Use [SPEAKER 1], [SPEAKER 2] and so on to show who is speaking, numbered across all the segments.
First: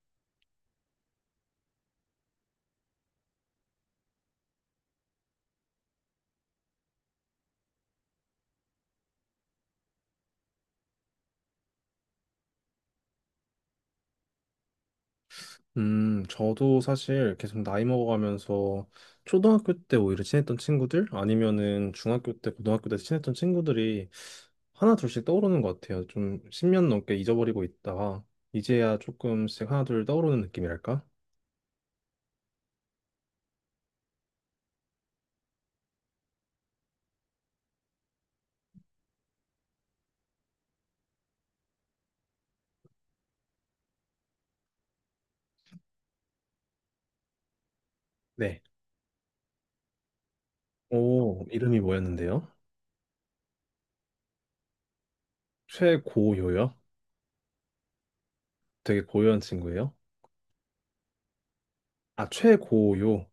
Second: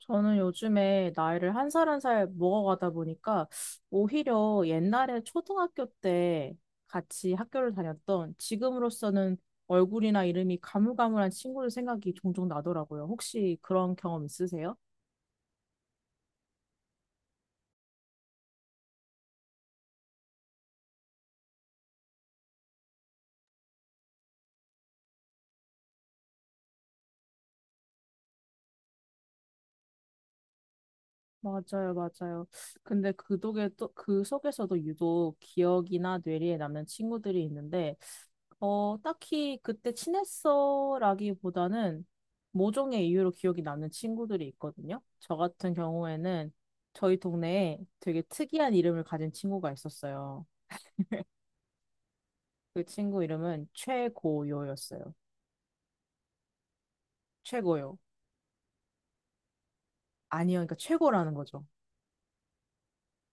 [SPEAKER 1] 저는 요즘에 나이를 한 살 한 살 먹어가다 보니까 오히려 옛날에 초등학교 때 같이 학교를 다녔던, 지금으로서는 얼굴이나 이름이 가물가물한 친구들 생각이 종종 나더라고요. 혹시 그런 경험 있으세요?
[SPEAKER 2] 저도 사실 계속 나이 먹어가면서 초등학교 때 오히려 친했던 친구들 아니면은 중학교 때, 고등학교 때 친했던 친구들이 하나 둘씩 떠오르는 것 같아요. 좀 10년 넘게 잊어버리고 있다가 이제야 조금씩 하나 둘 떠오르는 느낌이랄까?
[SPEAKER 1] 맞아요, 맞아요. 근데 그 독에 또, 그 속에서도 유독 기억이나 뇌리에 남는 친구들이 있는데 딱히 그때 친했어라기보다는 모종의 이유로 기억이 남는 친구들이 있거든요. 저 같은 경우에는 저희 동네에 되게
[SPEAKER 2] 네.
[SPEAKER 1] 특이한 이름을 가진 친구가 있었어요.
[SPEAKER 2] 오, 이름이 뭐였는데요?
[SPEAKER 1] 그 친구 이름은 최고요였어요.
[SPEAKER 2] 최고요요?
[SPEAKER 1] 최고요.
[SPEAKER 2] 되게 고요한 친구예요?
[SPEAKER 1] 아니요, 그러니까 최고라는 거죠.
[SPEAKER 2] 아, 최고요.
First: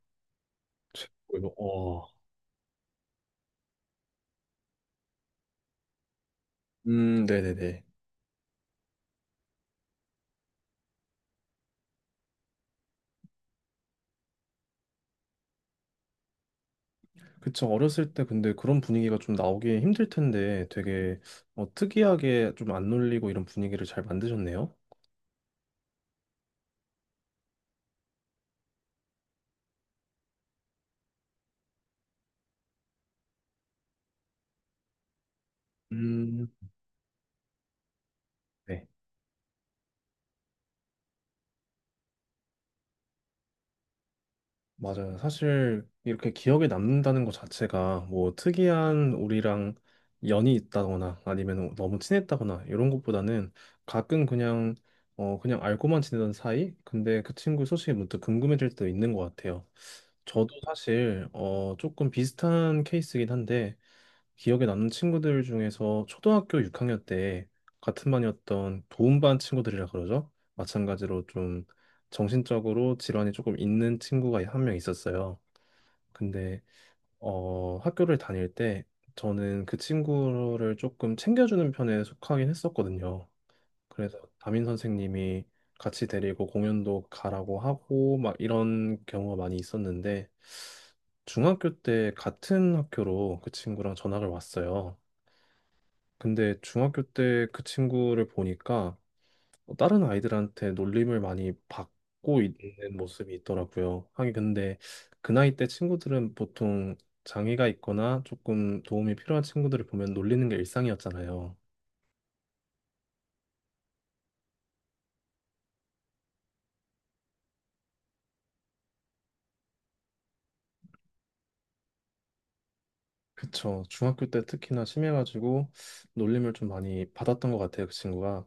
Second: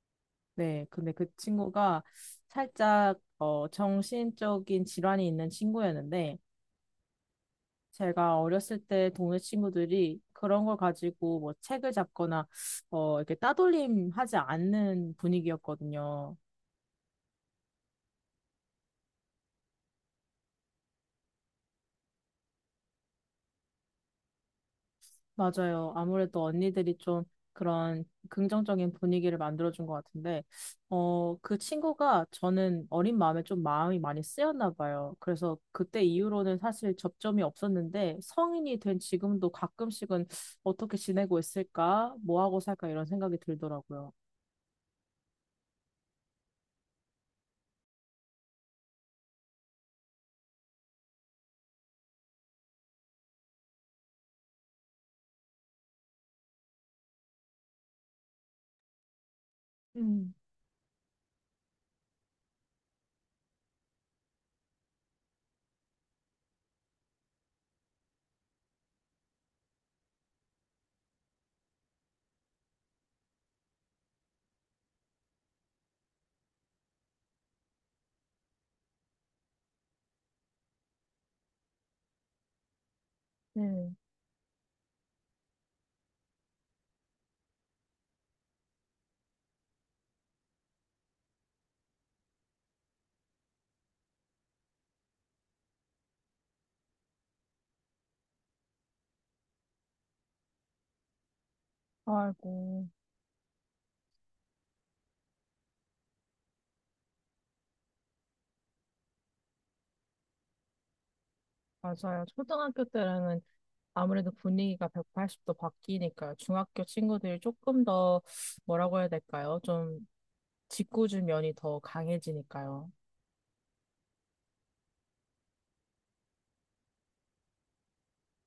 [SPEAKER 1] 네, 근데 그
[SPEAKER 2] 최고요.
[SPEAKER 1] 친구가
[SPEAKER 2] 어.
[SPEAKER 1] 살짝 정신적인 질환이 있는 친구였는데,
[SPEAKER 2] 네네네.
[SPEAKER 1] 제가 어렸을 때 동네 친구들이 그런 걸 가지고 뭐 책을 잡거나 이렇게 따돌림 하지 않는 분위기였거든요.
[SPEAKER 2] 그쵸. 어렸을 때 근데 그런 분위기가 좀 나오기 힘들 텐데 되게 특이하게 좀 안 놀리고 이런 분위기를 잘 만드셨네요.
[SPEAKER 1] 맞아요. 아무래도 언니들이 좀 그런 긍정적인 분위기를 만들어준 것 같은데, 그 친구가 저는 어린 마음에 좀 마음이 많이 쓰였나 봐요. 그래서 그때
[SPEAKER 2] 음,
[SPEAKER 1] 이후로는 사실 접점이 없었는데 성인이
[SPEAKER 2] 네,
[SPEAKER 1] 된 지금도 가끔씩은 어떻게 지내고 있을까? 뭐 하고 살까? 이런 생각이 들더라고요.
[SPEAKER 2] 맞아요. 사실 이렇게 기억에 남는다는 것 자체가 뭐 특이한 우리랑 연이 있다거나 아니면 너무 친했다거나 이런 것보다는 가끔 그냥 그냥 알고만 지내던 사이? 근데 그 친구 소식이 문득 궁금해질 때도 있는 것 같아요.
[SPEAKER 1] 음,
[SPEAKER 2] 저도 사실 조금 비슷한 케이스긴 한데 기억에 남는 친구들 중에서 초등학교 6학년 때 같은 반이었던 도움반 친구들이라 그러죠. 마찬가지로 좀 정신적으로 질환이 조금 있는 친구가 한 명 있었어요. 근데 학교를 다닐 때 저는 그 친구를 조금 챙겨주는 편에 속하긴 했었거든요.
[SPEAKER 1] 네.
[SPEAKER 2] 그래서 담임 선생님이 같이 데리고 공연도 가라고 하고 막 이런 경우가 많이 있었는데 중학교 때 같은 학교로 그 친구랑 전학을 왔어요. 근데 중학교 때 그 친구를 보니까 다른 아이들한테 놀림을 많이 받고
[SPEAKER 1] 아이고.
[SPEAKER 2] 있는 모습이 있더라고요. 하긴 근데 그 나이 때 친구들은 보통 장애가 있거나 조금 도움이 필요한 친구들을 보면 놀리는 게 일상이었잖아요.
[SPEAKER 1] 맞아요. 초등학교 때는 아무래도 분위기가 180도 바뀌니까 중학교 친구들이 조금 더 뭐라고 해야 될까요? 좀 짓궂은 면이 더 강해지니까요.
[SPEAKER 2] 그쵸. 중학교 때 특히나 심해가지고 놀림을 좀 많이 받았던 것 같아요, 그 친구가.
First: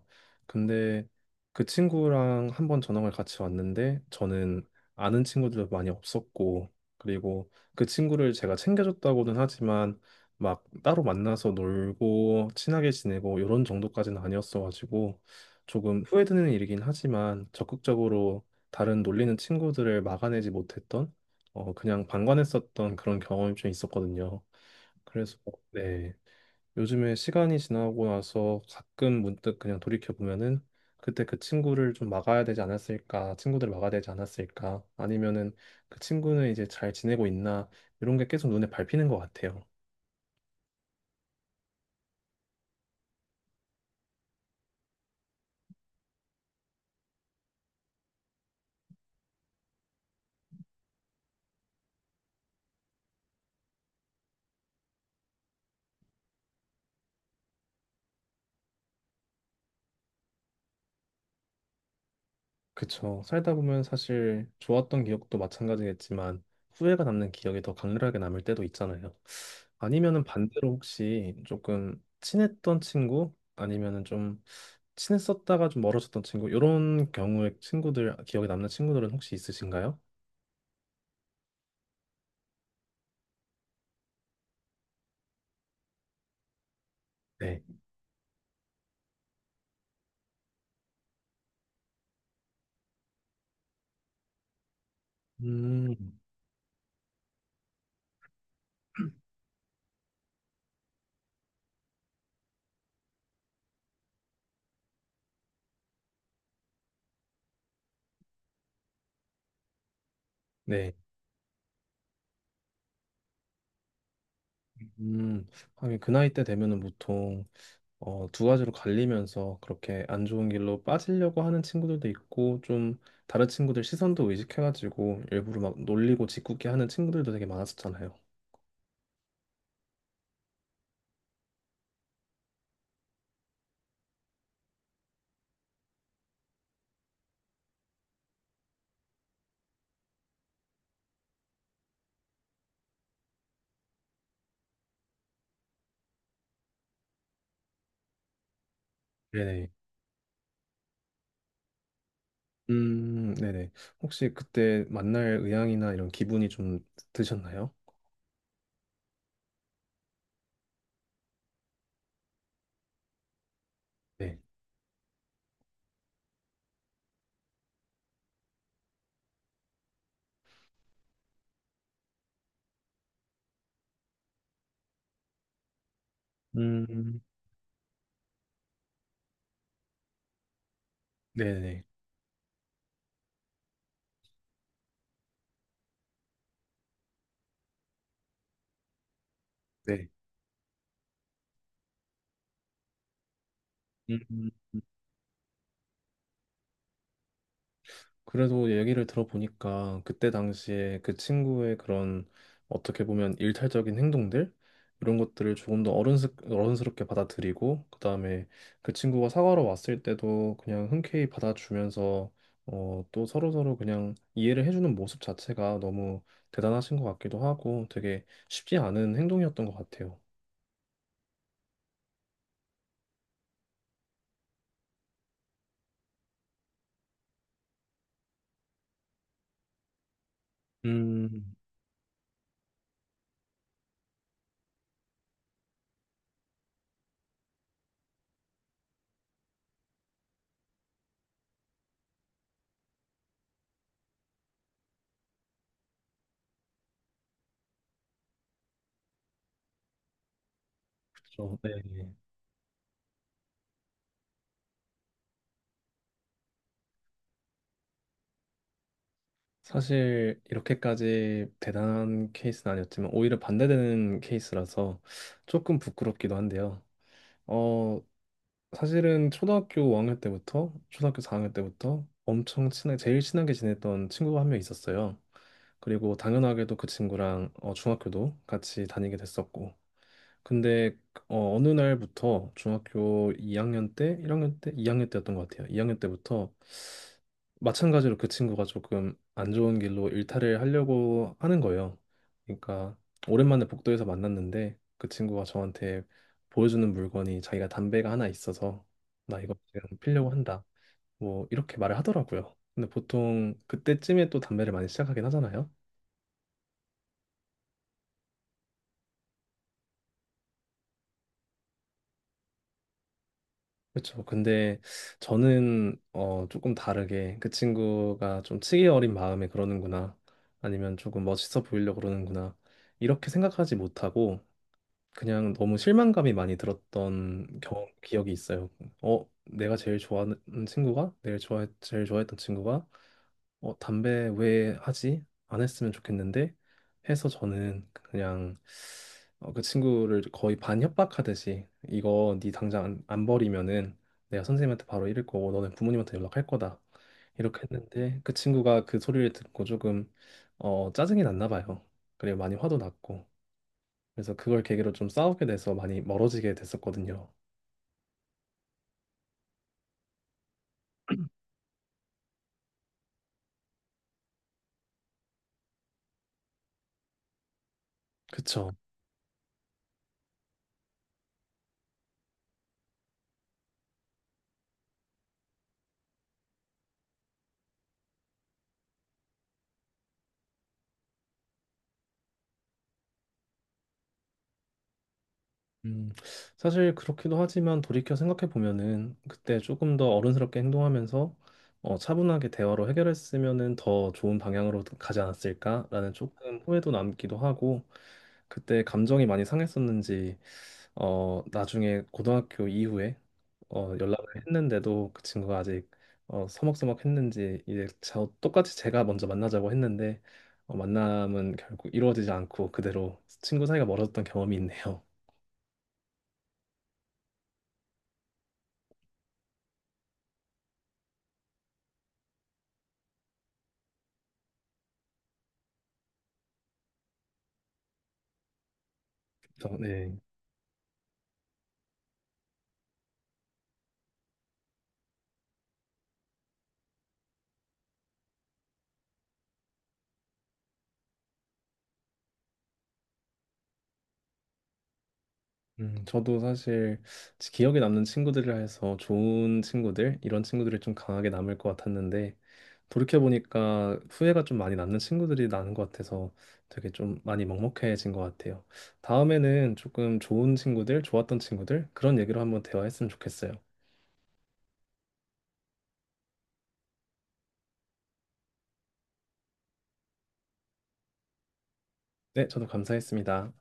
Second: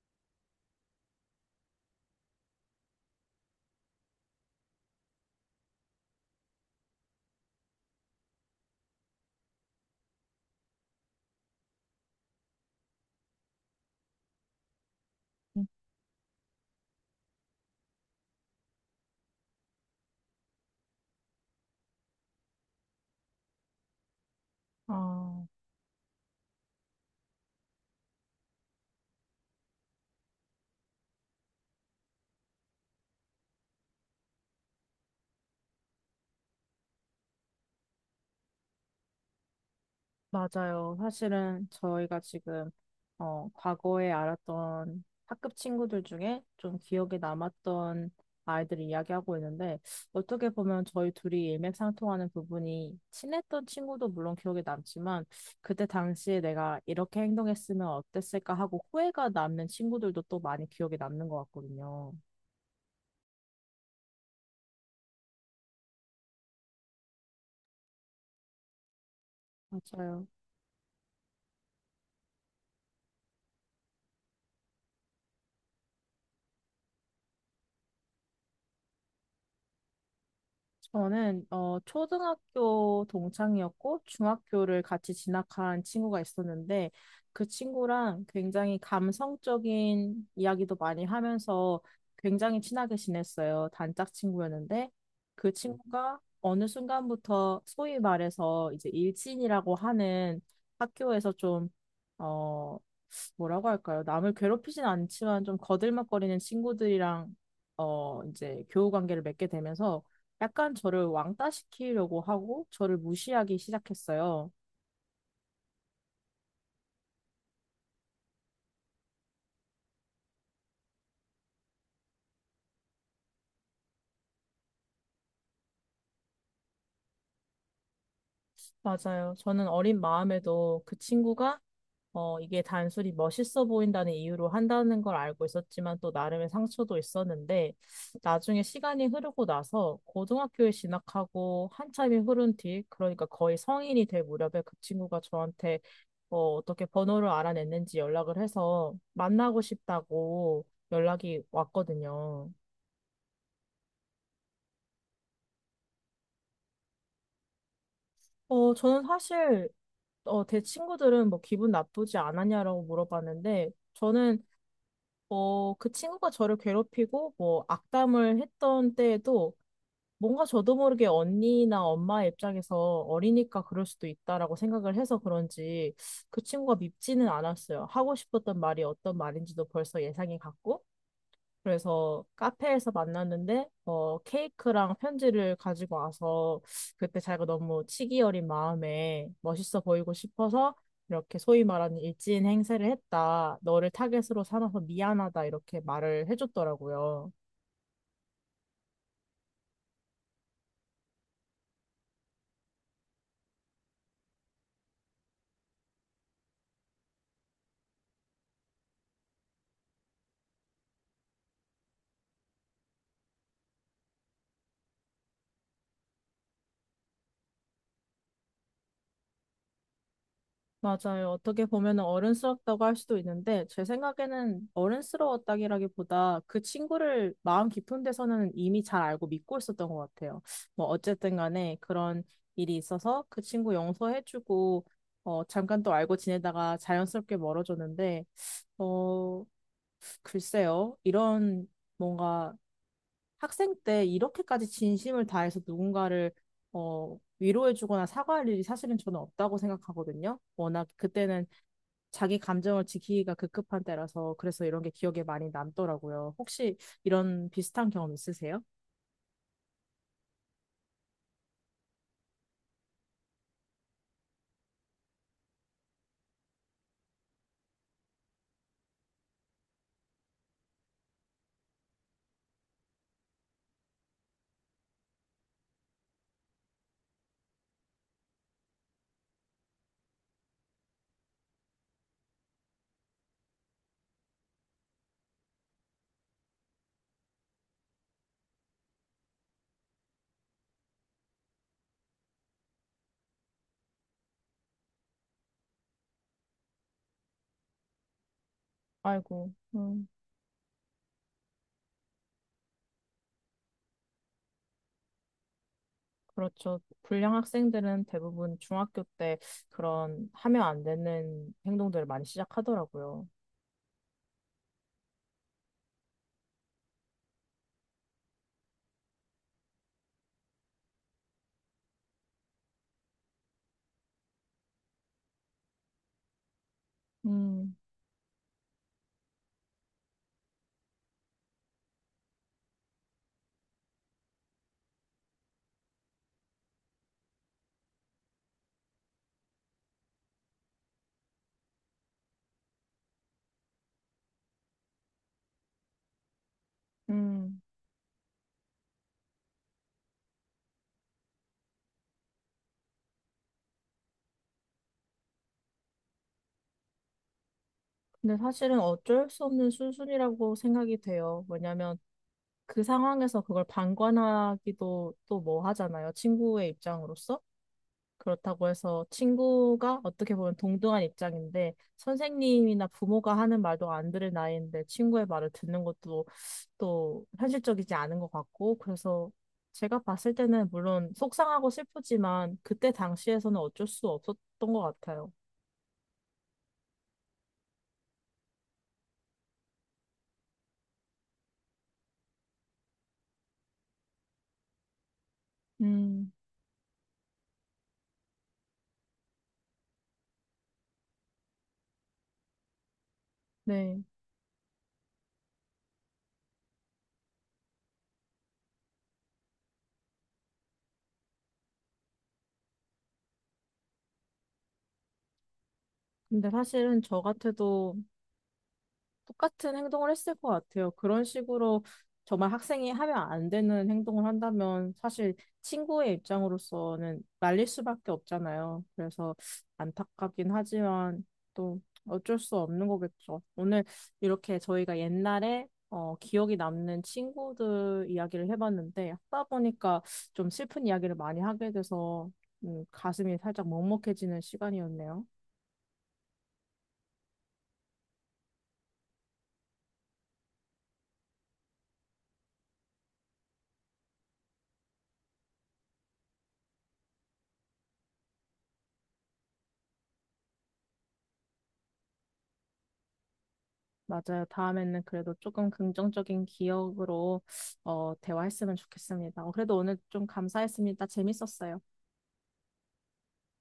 [SPEAKER 2] 근데 그 친구랑 한번 전학을 같이 왔는데 저는 아는 친구들도 많이 없었고 그리고 그 친구를 제가 챙겨줬다고는 하지만 막 따로 만나서 놀고 친하게 지내고 이런 정도까지는 아니었어가지고
[SPEAKER 1] 음.
[SPEAKER 2] 조금 후회되는 일이긴 하지만 적극적으로 다른 놀리는 친구들을 막아내지 못했던 그냥 방관했었던 그런 경험이 좀 있었거든요. 그래서
[SPEAKER 1] 아,
[SPEAKER 2] 네 요즘에 시간이 지나고 나서 가끔 문득 그냥 돌이켜 보면은 그때 그 친구를 좀 막아야 되지 않았을까 친구들을 막아야 되지 않았을까 아니면은 그 친구는 이제 잘 지내고 있나 이런 게 계속 눈에 밟히는 것 같아요.
[SPEAKER 1] 맞아요. 사실은 저희가 지금 과거에 알았던 학급 친구들 중에 좀 기억에 남았던 아이들을 이야기하고 있는데, 어떻게 보면 저희 둘이 일맥상통하는 부분이, 친했던 친구도 물론 기억에 남지만 그때 당시에 내가 이렇게 행동했으면 어땠을까 하고 후회가 남는 친구들도 또 많이 기억에 남는 것 같거든요.
[SPEAKER 2] 그쵸. 살다 보면 사실 좋았던 기억도 마찬가지겠지만 후회가 남는 기억이 더 강렬하게 남을 때도 있잖아요. 아니면은
[SPEAKER 1] 맞아요.
[SPEAKER 2] 반대로 혹시 조금 친했던 친구 아니면은 좀 친했었다가 좀 멀어졌던 친구 이런 경우의 친구들 기억에 남는 친구들은 혹시 있으신가요?
[SPEAKER 1] 저는 초등학교 동창이었고 중학교를 같이 진학한 친구가 있었는데, 그
[SPEAKER 2] 네.
[SPEAKER 1] 친구랑 굉장히 감성적인 이야기도 많이 하면서 굉장히 친하게 지냈어요. 단짝 친구였는데 그
[SPEAKER 2] 음.
[SPEAKER 1] 친구가 어느 순간부터 소위 말해서 이제 일진이라고 하는, 학교에서 좀 어, 뭐라고 할까요? 남을 괴롭히진 않지만 좀 거들먹거리는 친구들이랑 이제 교우 관계를 맺게 되면서 약간
[SPEAKER 2] 네.
[SPEAKER 1] 저를 왕따시키려고 하고 저를 무시하기 시작했어요.
[SPEAKER 2] 음. 하긴 그 나이 때 되면은 보통 두 가지로 갈리면서 그렇게 안 좋은 길로 빠지려고 하는 친구들도 있고 좀 다른 친구들 시선도 의식해가지고 일부러 막 놀리고 짓궂게 하는 친구들도 되게 많았었잖아요.
[SPEAKER 1] 맞아요. 저는 어린 마음에도 그 친구가 이게 단순히 멋있어 보인다는 이유로 한다는 걸 알고 있었지만 또 나름의 상처도 있었는데, 나중에 시간이 흐르고 나서 고등학교에 진학하고 한참이 흐른 뒤, 그러니까 거의 성인이 될 무렵에 그 친구가 저한테 어떻게 번호를 알아냈는지 연락을 해서 만나고
[SPEAKER 2] 네네.
[SPEAKER 1] 싶다고 연락이 왔거든요.
[SPEAKER 2] 네네. 혹시 그때 만날 의향이나 이런 기분이 좀 드셨나요?
[SPEAKER 1] 저는 사실 제 친구들은 뭐 기분 나쁘지 않았냐라고 물어봤는데,
[SPEAKER 2] 네.
[SPEAKER 1] 저는 그 친구가 저를 괴롭히고 뭐 악담을 했던 때에도 뭔가 저도 모르게 언니나 엄마 의 입장에서 어리니까 그럴 수도 있다라고 생각을 해서 그런지 그 친구가
[SPEAKER 2] 음,
[SPEAKER 1] 밉지는 않았어요. 하고 싶었던 말이 어떤 말인지도 벌써 예상이 갔고,
[SPEAKER 2] 네네.
[SPEAKER 1] 그래서 카페에서 만났는데 케이크랑 편지를 가지고 와서 그때 자기가 너무 치기 어린 마음에 멋있어
[SPEAKER 2] 네.
[SPEAKER 1] 보이고 싶어서 이렇게 소위 말하는 일진 행세를 했다. 너를 타겟으로
[SPEAKER 2] 음.
[SPEAKER 1] 삼아서 미안하다 이렇게 말을 해줬더라고요.
[SPEAKER 2] 그래도 얘기를 들어보니까 그때 당시에 그 친구의 그런 어떻게 보면 일탈적인 행동들 이런 것들을 조금 더 어른스럽게 받아들이고 그다음에 그 친구가 사과로 왔을 때도 그냥 흔쾌히 받아주면서 또 서로서로 그냥 이해를 해주는 모습 자체가 너무 대단하신 것 같기도 하고 되게 쉽지 않은 행동이었던 것 같아요.
[SPEAKER 1] 맞아요. 어떻게 보면 어른스럽다고 할 수도 있는데, 제 생각에는 어른스러웠다기라기보다 그 친구를 마음 깊은 데서는 이미 잘 알고 믿고 있었던 것 같아요. 뭐, 어쨌든
[SPEAKER 2] 음,
[SPEAKER 1] 간에 그런 일이 있어서 그 친구 용서해주고, 잠깐 또 알고 지내다가 자연스럽게 멀어졌는데, 어, 글쎄요. 이런 뭔가 학생 때 이렇게까지 진심을 다해서 누군가를 위로해주거나 사과할 일이 사실은 저는 없다고 생각하거든요. 워낙 그때는
[SPEAKER 2] 그렇죠. 네.
[SPEAKER 1] 자기 감정을 지키기가 급급한 때라서, 그래서 이런 게 기억에 많이 남더라고요. 혹시 이런 비슷한 경험 있으세요?
[SPEAKER 2] 사실 이렇게까지 대단한 케이스는 아니었지만 오히려 반대되는 케이스라서 조금 부끄럽기도 한데요. 어, 사실은 초등학교 4학년 때부터 엄청 친하게 제일 친하게 지냈던 친구가 한 명 있었어요. 그리고 당연하게도 그 친구랑 중학교도 같이 다니게 됐었고 근데 어느 날부터 중학교 2학년 때, 1학년 때, 2학년 때였던 것 같아요. 2학년 때부터 마찬가지로 그 친구가 조금 안 좋은 길로 일탈을 하려고 하는 거예요. 그러니까 오랜만에 복도에서 만났는데 그 친구가 저한테 보여주는 물건이 자기가 담배가 하나 있어서 나
[SPEAKER 1] 아이고,
[SPEAKER 2] 이거 지금 피려고 한다. 뭐 이렇게 말을 하더라고요. 근데 보통 그때쯤에 또 담배를 많이 시작하긴 하잖아요.
[SPEAKER 1] 그렇죠. 불량 학생들은 대부분 중학교 때 그런 하면 안 되는 행동들을 많이 시작하더라고요.
[SPEAKER 2] 그렇죠. 근데 저는 조금 다르게 그 친구가 좀 치기 어린 마음에 그러는구나. 아니면 조금 멋있어 보이려고 그러는구나. 이렇게 생각하지 못하고 그냥 너무 실망감이 많이 들었던
[SPEAKER 1] 음,
[SPEAKER 2] 경험 기억이 있어요. 내가 제일 좋아하는 친구가, 내일 좋아 제일 좋아했던 친구가 담배 왜 하지? 안 했으면 좋겠는데 해서 저는 그냥 그 친구를 거의 반 협박하듯이 이거 네 당장 안 버리면은 내가 선생님한테 바로 이를 거고 너는 부모님한테 연락할 거다
[SPEAKER 1] 음.
[SPEAKER 2] 이렇게 했는데 그 친구가 그 소리를 듣고 조금 짜증이 났나 봐요. 그리고 많이 화도 났고 그래서 그걸 계기로 좀 싸우게 돼서 많이 멀어지게 됐었거든요.
[SPEAKER 1] 근데 사실은 어쩔 수 없는 수순이라고 생각이 돼요. 왜냐면 그 상황에서 그걸 방관하기도 또 뭐 하잖아요. 친구의 입장으로서. 그렇다고
[SPEAKER 2] 그쵸?
[SPEAKER 1] 해서 친구가, 어떻게 보면 동등한 입장인데, 선생님이나 부모가 하는 말도 안 들을 나이인데 친구의 말을 듣는 것도 또 현실적이지 않은 것 같고, 그래서 제가 봤을 때는 물론 속상하고 슬프지만 그때 당시에서는 어쩔 수 없었던 것 같아요.
[SPEAKER 2] 음, 사실 그렇기도 하지만 돌이켜 생각해 보면은 그때 조금 더 어른스럽게 행동하면서 차분하게 대화로 해결했으면은 더 좋은 방향으로 가지 않았을까라는
[SPEAKER 1] 음,
[SPEAKER 2] 조금 후회도 남기도 하고 그때 감정이 많이 상했었는지 나중에 고등학교 이후에
[SPEAKER 1] 네.
[SPEAKER 2] 연락을 했는데도 그 친구가 아직 서먹서먹했는지 이제 저 똑같이 제가 먼저 만나자고 했는데 만남은 결국 이루어지지 않고 그대로 친구 사이가 멀어졌던 경험이 있네요.
[SPEAKER 1] 근데 사실은 저 같아도 똑같은 행동을 했을 것 같아요. 그런 식으로 정말 학생이 하면 안 되는 행동을 한다면 사실 친구의 입장으로서는 말릴 수밖에 없잖아요. 그래서
[SPEAKER 2] 그래서, 네.
[SPEAKER 1] 안타깝긴 하지만 또 어쩔 수 없는 거겠죠. 오늘 이렇게 저희가 옛날에 기억이 남는 친구들 이야기를 해봤는데 하다 보니까 좀 슬픈 이야기를 많이 하게 돼서 가슴이 살짝 먹먹해지는 시간이었네요.
[SPEAKER 2] 저도 사실 기억에 남는 친구들이라 해서 좋은 친구들, 이런 친구들이 좀 강하게 남을 것 같았는데, 돌이켜보니까 후회가 좀 많이 남는 친구들이 나는 것 같아서 되게 좀 많이 먹먹해진 것 같아요. 다음에는 조금 좋은 친구들, 좋았던 친구들, 그런 얘기로 한번 대화했으면 좋겠어요.
[SPEAKER 1] 맞아요. 다음에는 그래도 조금 긍정적인 기억으로 대화했으면 좋겠습니다. 그래도 오늘 좀 감사했습니다. 재밌었어요.
[SPEAKER 2] 네, 저도 감사했습니다.